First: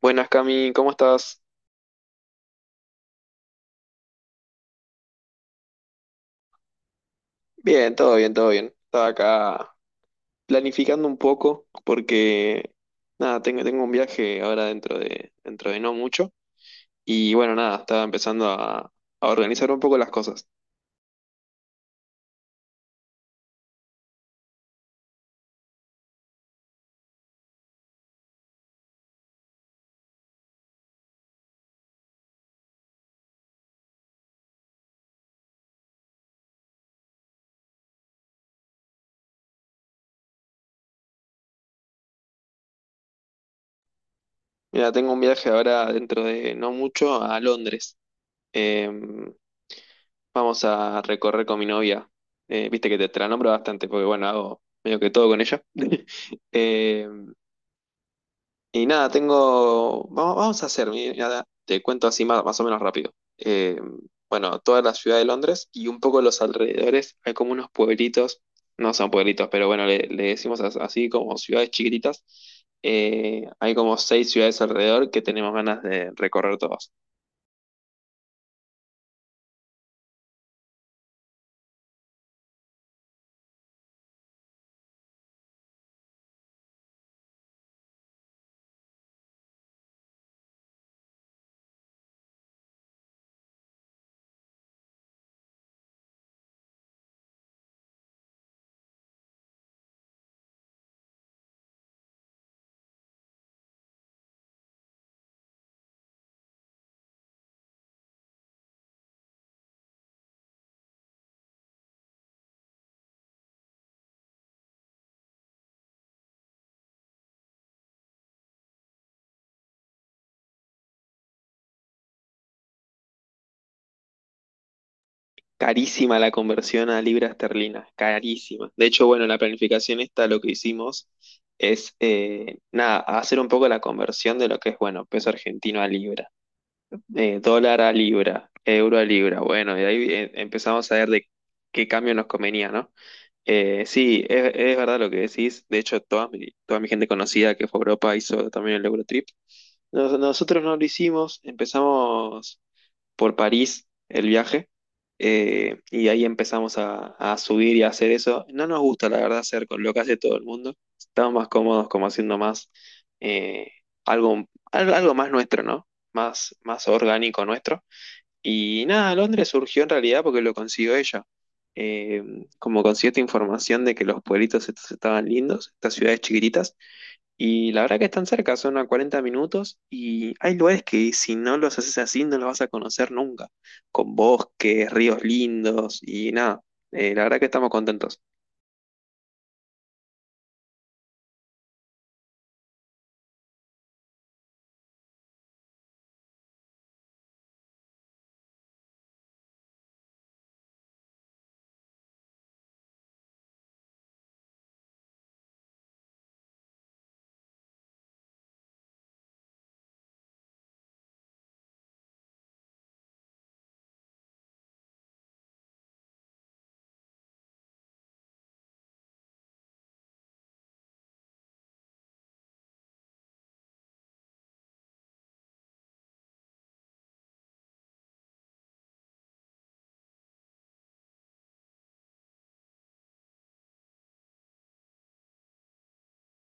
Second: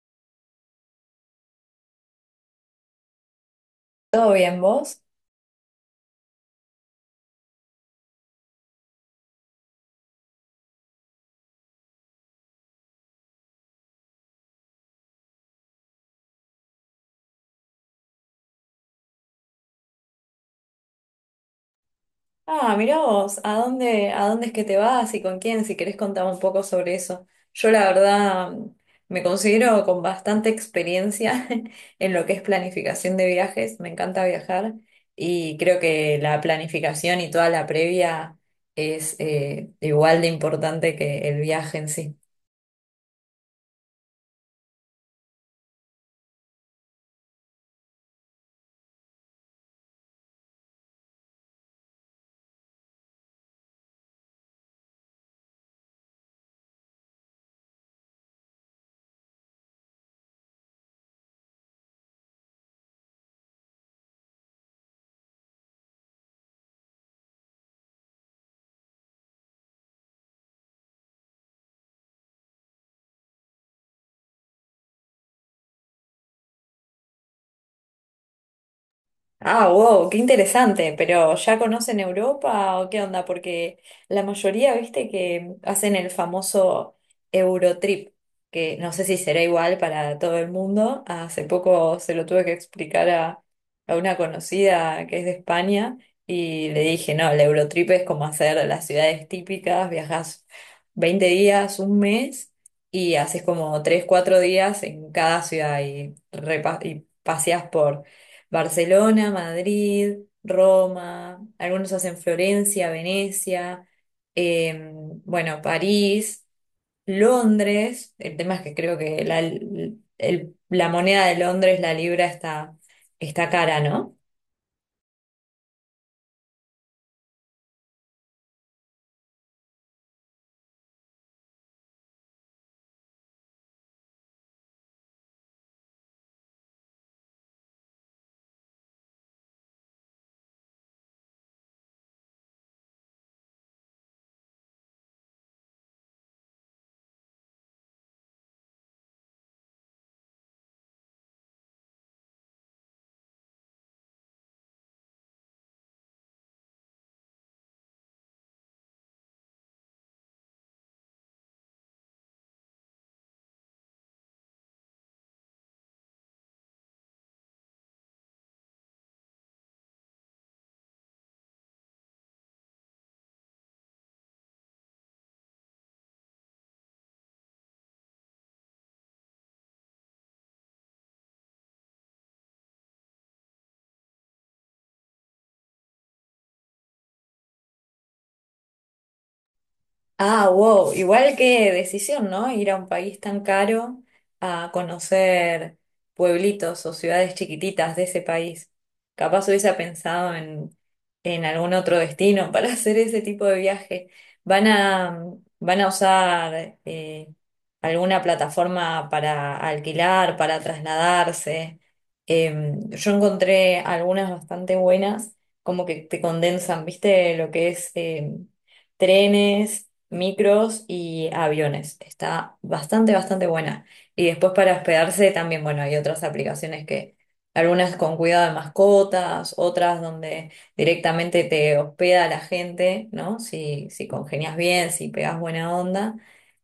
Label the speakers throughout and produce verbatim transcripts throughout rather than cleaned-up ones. Speaker 1: Buenas, Cami, ¿cómo estás?
Speaker 2: ¿Todo bien vos?
Speaker 1: Bien, todo bien, todo bien. Estaba acá planificando un poco porque, nada, tengo, tengo un viaje ahora dentro de, dentro de no mucho. Y bueno, nada, estaba empezando a, a organizar un poco las cosas.
Speaker 2: Ah, mirá vos, ¿a dónde, a dónde es que te vas y con quién? Si querés contar un poco sobre eso. Yo la verdad mm, me considero con bastante experiencia en lo que es planificación de viajes, me encanta viajar y creo que la planificación y toda la previa es eh, igual de importante que el viaje en sí.
Speaker 1: Mira, tengo un viaje ahora dentro de no mucho a Londres. Em, Vamos a recorrer con mi novia. Eh, viste que te, te la nombro bastante porque, bueno, hago medio que todo con ella. Em, Y nada, tengo. Vamos, vamos a hacer, mira, te cuento así más, más o menos rápido. Eh, bueno, toda la ciudad de Londres y un poco los alrededores, hay como unos pueblitos, no son pueblitos, pero bueno, le, le decimos as- así como ciudades chiquititas. Eh, hay como seis ciudades alrededor que tenemos ganas de recorrer todas.
Speaker 2: Ah, wow, qué interesante, pero ¿ya conocen Europa o qué onda? Porque la mayoría, viste, que hacen el famoso Eurotrip, que no sé si será igual para todo el mundo. Hace poco se lo tuve que explicar a, a una conocida que es de España y le dije, no, el Eurotrip es como hacer las ciudades típicas, viajas veinte días, un mes y haces como tres cuatro días en cada ciudad y, repa- y paseas por Barcelona, Madrid, Roma, algunos hacen Florencia, Venecia, eh, bueno, París, Londres. El tema es que creo que la, el- la moneda de Londres, la libra, está, está cara, ¿no?
Speaker 1: Carísima la conversión a libra esterlina, carísima. De hecho, bueno, la planificación esta lo que hicimos es, eh, nada, hacer un poco la conversión de lo que es, bueno, peso argentino a libra. Eh, dólar a libra, euro a libra. Bueno, y ahí eh, empezamos a ver de qué cambio nos convenía, ¿no? Eh, sí, es, es verdad lo que decís. De hecho, toda mi, toda mi gente conocida que fue a Europa hizo también el Eurotrip. Nos- nosotros no lo hicimos, empezamos por París el viaje eh, y ahí empezamos a, a subir y a hacer eso. No nos gusta, la verdad, hacer con lo que hace todo el mundo. Estamos más cómodos como haciendo más eh, algo, al- algo más nuestro, ¿no? Más, más orgánico nuestro. Y nada, Londres surgió en realidad porque lo consiguió ella. Eh, Como consiguió esta información de que los pueblitos estos estaban lindos, estas ciudades chiquititas, y la verdad que están cerca, son a cuarenta minutos y hay lugares que si no los haces así no los vas a conocer nunca, con bosques, ríos lindos y nada, Eh, la verdad que estamos contentos.
Speaker 2: Ah, wow, igual qué decisión, ¿no? Ir a un país tan caro a conocer pueblitos o ciudades chiquititas de ese país. Capaz hubiese pensado en, en algún otro destino para hacer ese tipo de viaje. ¿Van a, ¿Van a usar eh, alguna plataforma para alquilar, para trasladarse? Em, yo encontré algunas bastante buenas, como que te condensan, ¿viste? Lo que es... em, trenes, micros y aviones. Está bastante, bastante buena. Y después para hospedarse también, bueno, hay otras aplicaciones que, algunas con cuidado de mascotas, otras donde directamente te hospeda la gente, ¿no? Si, si congenias bien, si pegas buena onda.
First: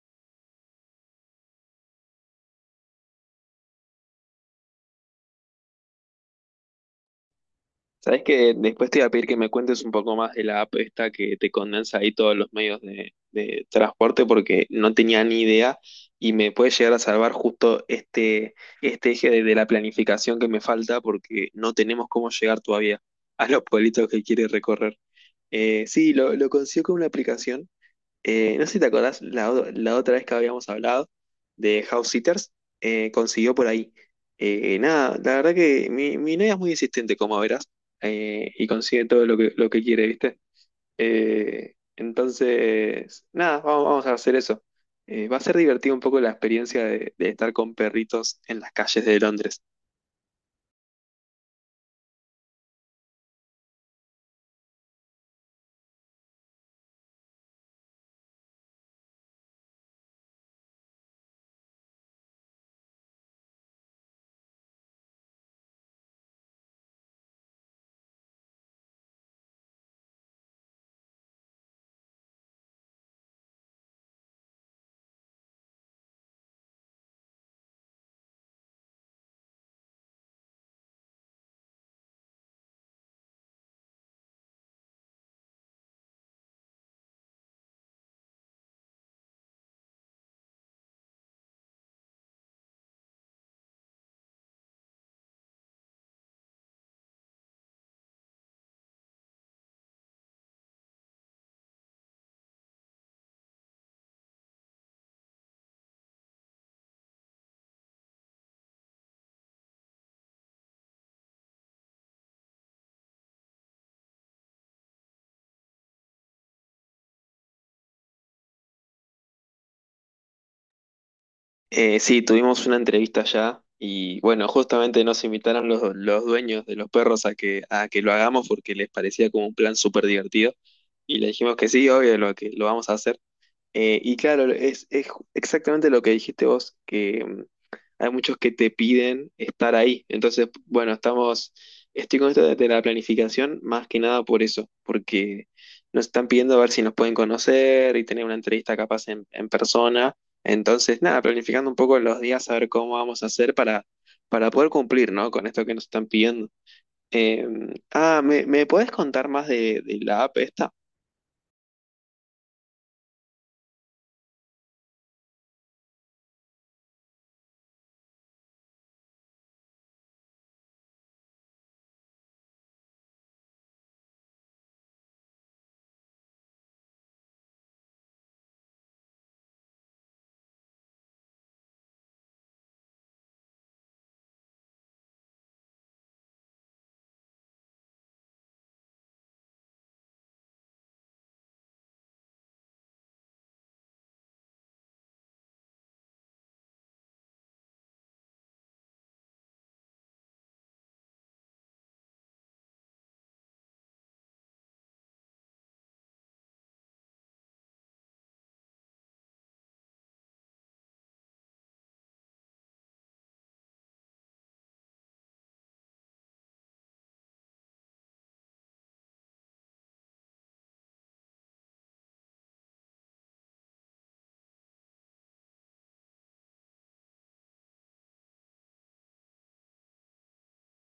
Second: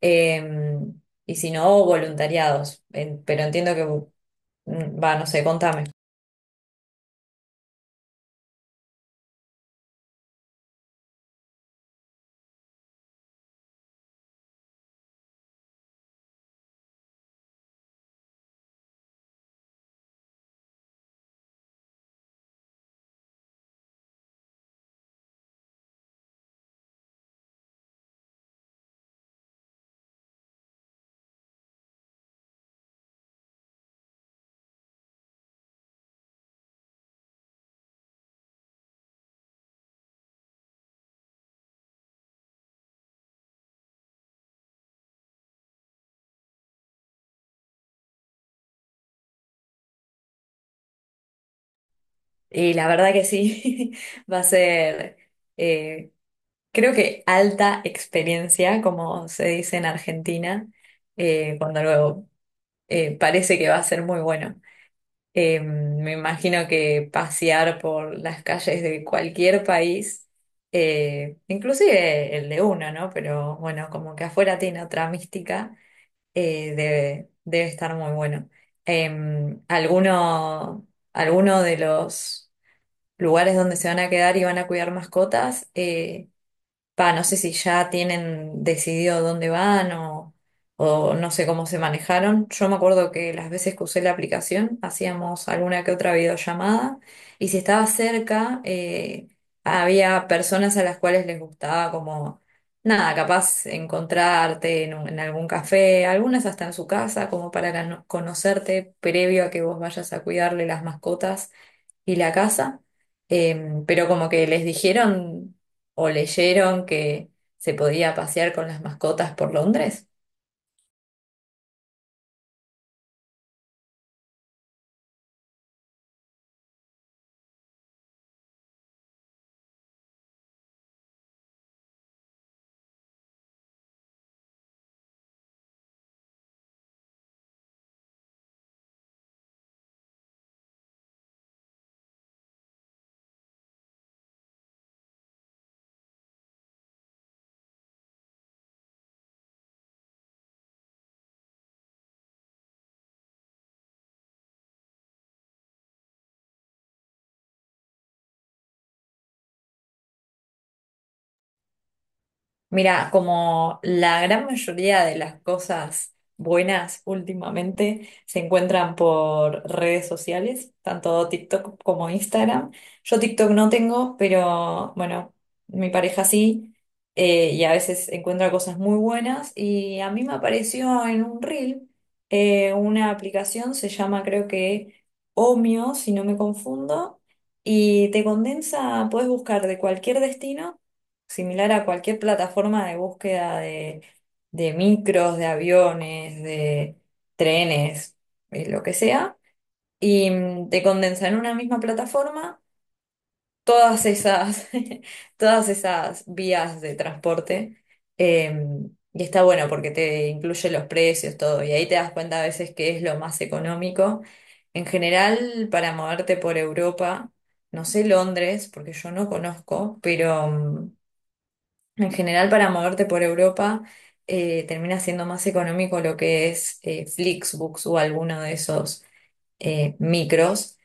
Speaker 2: Eh, y si no, voluntariados. En- pero entiendo que, mm, va, no sé, contame.
Speaker 1: Sabes que después te iba a pedir que me cuentes un poco más de la app esta que te condensa ahí todos los medios de, de transporte porque no tenía ni idea y me puede llegar a salvar justo este, este eje de, de la planificación que me falta porque no tenemos cómo llegar todavía a los pueblitos que quiere recorrer. Eh, sí, lo, lo consiguió con una aplicación. Eh, no sé si te acordás, la, o- la otra vez que habíamos hablado de House Sitters, eh, consiguió por ahí. Eh, nada, la verdad que mi, mi novia es muy insistente, como verás, eh, y consigue todo lo que, lo que quiere, ¿viste? Eh, entonces, nada, vamos, vamos a hacer eso. Eh, va a ser divertido un poco la experiencia de, de estar con perritos en las calles de Londres.
Speaker 2: Y la verdad que sí, va a ser... eh, Creo que alta experiencia, como se dice en Argentina, eh, cuando luego eh, parece que va a ser muy bueno. Eh, me imagino que pasear por las calles de cualquier país, eh, inclusive el de uno, ¿no? Pero bueno, como que afuera tiene otra mística, eh, debe, debe estar muy bueno. Eh, alguno, Alguno de los lugares donde se van a quedar y van a cuidar mascotas. Eh, Pa, no sé si ya tienen decidido dónde van o, o no sé cómo se manejaron. Yo me acuerdo que las veces que usé la aplicación hacíamos alguna que otra videollamada y si estaba cerca eh, había personas a las cuales les gustaba como, nada, capaz encontrarte en, un- en algún café, algunas hasta en su casa como para cano- conocerte previo a que vos vayas a cuidarle las mascotas y la casa, em, pero como que les dijeron o leyeron que se podía pasear con las mascotas por Londres.
Speaker 1: Eh, sí, tuvimos una entrevista ya y bueno, justamente nos invitaron los, los dueños de los perros a que, a que lo hagamos porque les parecía como un plan súper divertido y le dijimos que sí, obvio, lo que lo vamos a hacer. Eh, y claro, es, es ju- exactamente lo que dijiste vos, que mm, hay muchos que te piden estar ahí. Entonces, bueno, estamos, estoy con esto de de la planificación más que nada por eso, porque nos están pidiendo a ver si nos pueden conocer y tener una entrevista capaz en, en persona. Entonces, nada, planificando un poco los días, a ver cómo vamos a hacer para, para poder cumplir, ¿no? Con esto que nos están pidiendo. Eh, ah, ¿me, ¿Me podés contar más de, de la app esta?
Speaker 2: Mira, como la gran mayoría de las cosas buenas últimamente se encuentran por redes sociales, tanto TikTok como Instagram. Yo TikTok no tengo, pero bueno, mi pareja sí, eh, y a veces encuentra cosas muy buenas. Y a mí me apareció en un reel eh, una aplicación, se llama creo que Omio, si no me confundo, y te condensa, puedes buscar de cualquier destino similar a cualquier plataforma de búsqueda de, de micros, de aviones, de trenes, eh, lo que sea, y mm, te condensa en una misma plataforma todas esas, todas esas vías de transporte. eh, y está bueno porque te incluye los precios, todo, y ahí te das cuenta a veces que es lo más económico. En general, para moverte por Europa, no sé Londres, porque yo no conozco, pero mm, en general, para moverte por Europa, eh, termina siendo más económico lo que es eh, Flixbus o alguno de esos eh, micros.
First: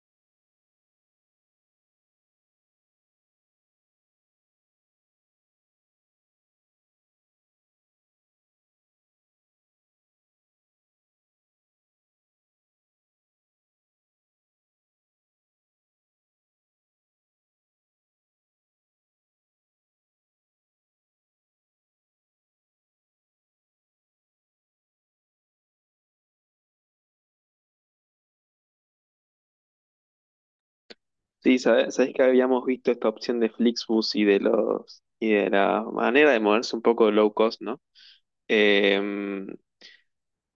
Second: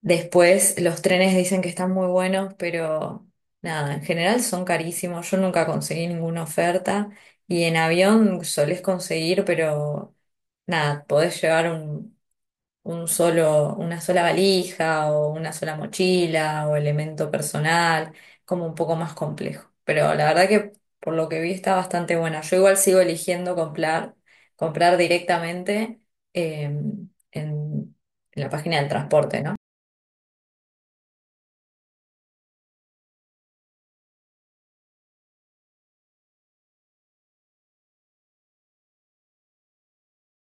Speaker 2: Después, los trenes dicen que están muy buenos, pero nada, en general son carísimos. Yo nunca conseguí ninguna oferta y en avión solés conseguir, pero nada, podés llevar un un solo, una sola valija o una sola mochila o elemento personal, como un poco más complejo. Pero la verdad que por lo que vi está bastante buena. Yo igual sigo eligiendo comprar, comprar directamente eh, en, en la página del transporte, ¿no?
Speaker 1: Sí, sabes, sabés que habíamos visto esta opción de Flixbus y de los y de la manera de moverse un poco low cost, ¿no? Em,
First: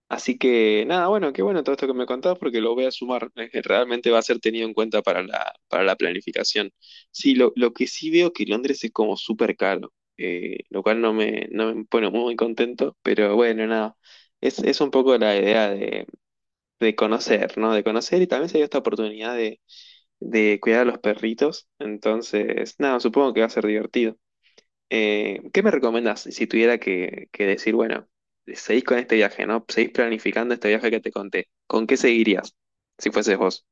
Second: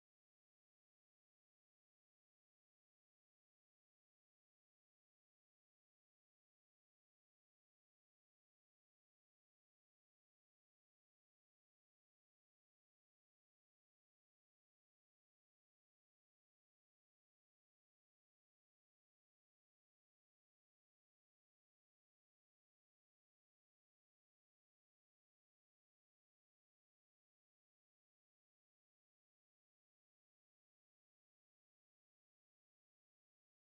Speaker 1: Así que nada, bueno, qué bueno todo esto que me contás porque lo voy a sumar. Eh, que Realmente va a ser tenido en cuenta para la, para la planificación. Sí, lo, lo que sí veo que Londres es como súper caro, eh, lo cual no me, no me pone muy contento, pero bueno, nada. Es, es un poco la idea de, de conocer, ¿no? De conocer y también se dio esta oportunidad de, de cuidar a los perritos. Entonces, nada, supongo que va a ser divertido. Eh, ¿qué me recomendás si tuviera que, que decir, bueno, seguís con este viaje, ¿no? Seguís planificando este viaje que te conté. ¿Con qué seguirías si fueses vos?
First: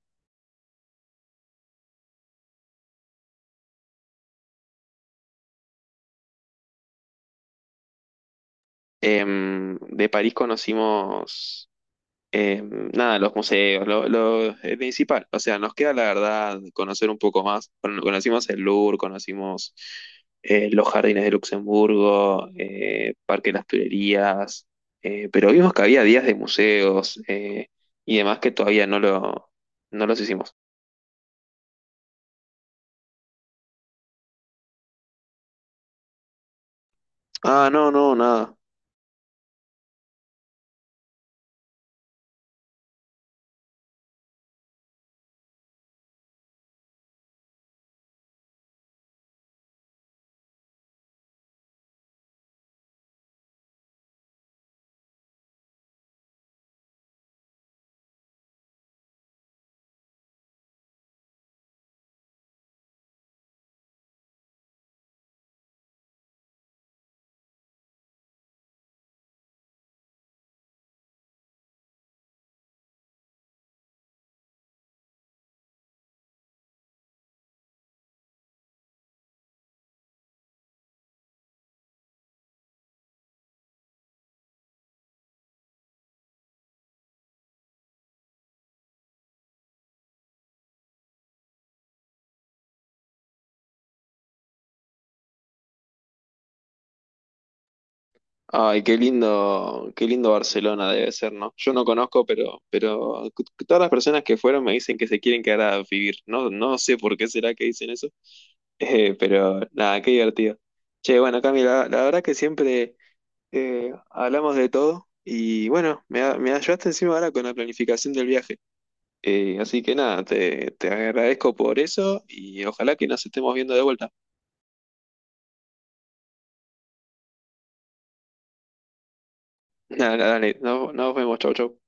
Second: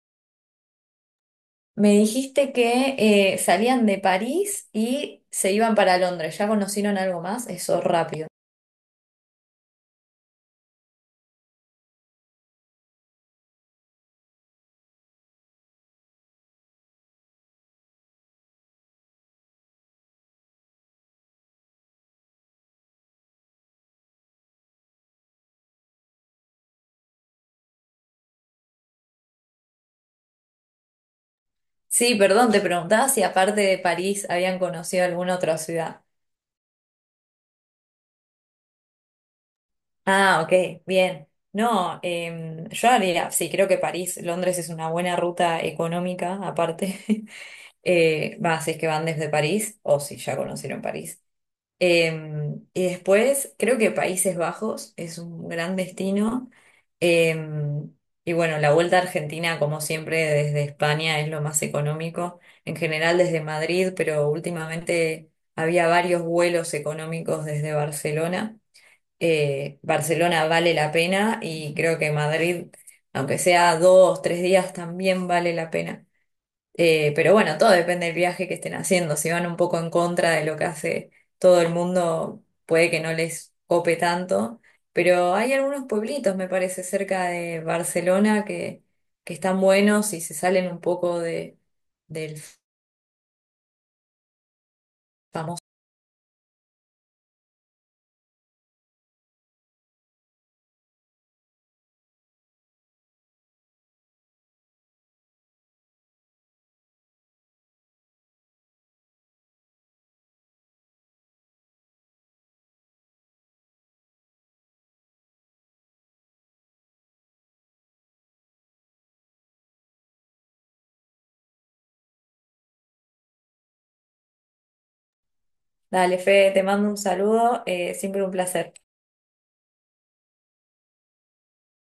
Speaker 2: Me dijiste que eh, salían de París y se iban para Londres. ¿Ya conocieron algo más? Eso rápido.
Speaker 1: Em, de París conocimos Eh, nada, los museos, lo, lo- eh, principal. O sea, nos queda la verdad conocer un poco más. Bueno, conocimos el Louvre, conocimos eh, los jardines de Luxemburgo, eh, Parque de las Tullerías, eh, pero vimos que había días de museos eh, y demás que todavía no lo, no los hicimos.
Speaker 2: Sí, perdón, te preguntaba si aparte de París habían conocido alguna otra ciudad.
Speaker 1: Ah, no, no, nada.
Speaker 2: Ah, ok, bien. No, em, yo haría, sí, creo que París, Londres es una buena ruta económica, aparte. Eh, va, si es que van desde París, o si ya conocieron París. Em, y después, creo que Países Bajos es un gran destino. Em, y bueno, la vuelta a Argentina, como siempre, desde España es lo más económico. En general desde Madrid, pero últimamente había varios vuelos económicos desde Barcelona. Eh, Barcelona vale la pena y creo que Madrid, aunque sea dos, tres días, también vale la pena. Eh, pero bueno, todo depende del viaje que estén haciendo. Si van un poco en contra de lo que hace todo el mundo, puede que no les cope tanto. Pero hay algunos pueblitos, me parece, cerca de Barcelona que, que están buenos y se salen un poco de, del famoso.
Speaker 1: Ay, qué lindo, qué lindo Barcelona debe ser, ¿no? Yo no conozco, pero, pero todas las personas que fueron me dicen que se quieren quedar a vivir. No, no sé por qué será que dicen eso. Eh, pero nada, qué divertido. Che, bueno, Cami, la, la verdad que siempre eh, hablamos de todo y bueno, me, a- me ayudaste encima ahora con la planificación del viaje. Eh, así que nada, te, te agradezco por eso y ojalá que nos estemos viendo de vuelta.
Speaker 2: Dale, Fede, te mando un saludo. Eh, siempre un placer.
Speaker 1: Nada, dale, nos, nos vemos, chau, chau.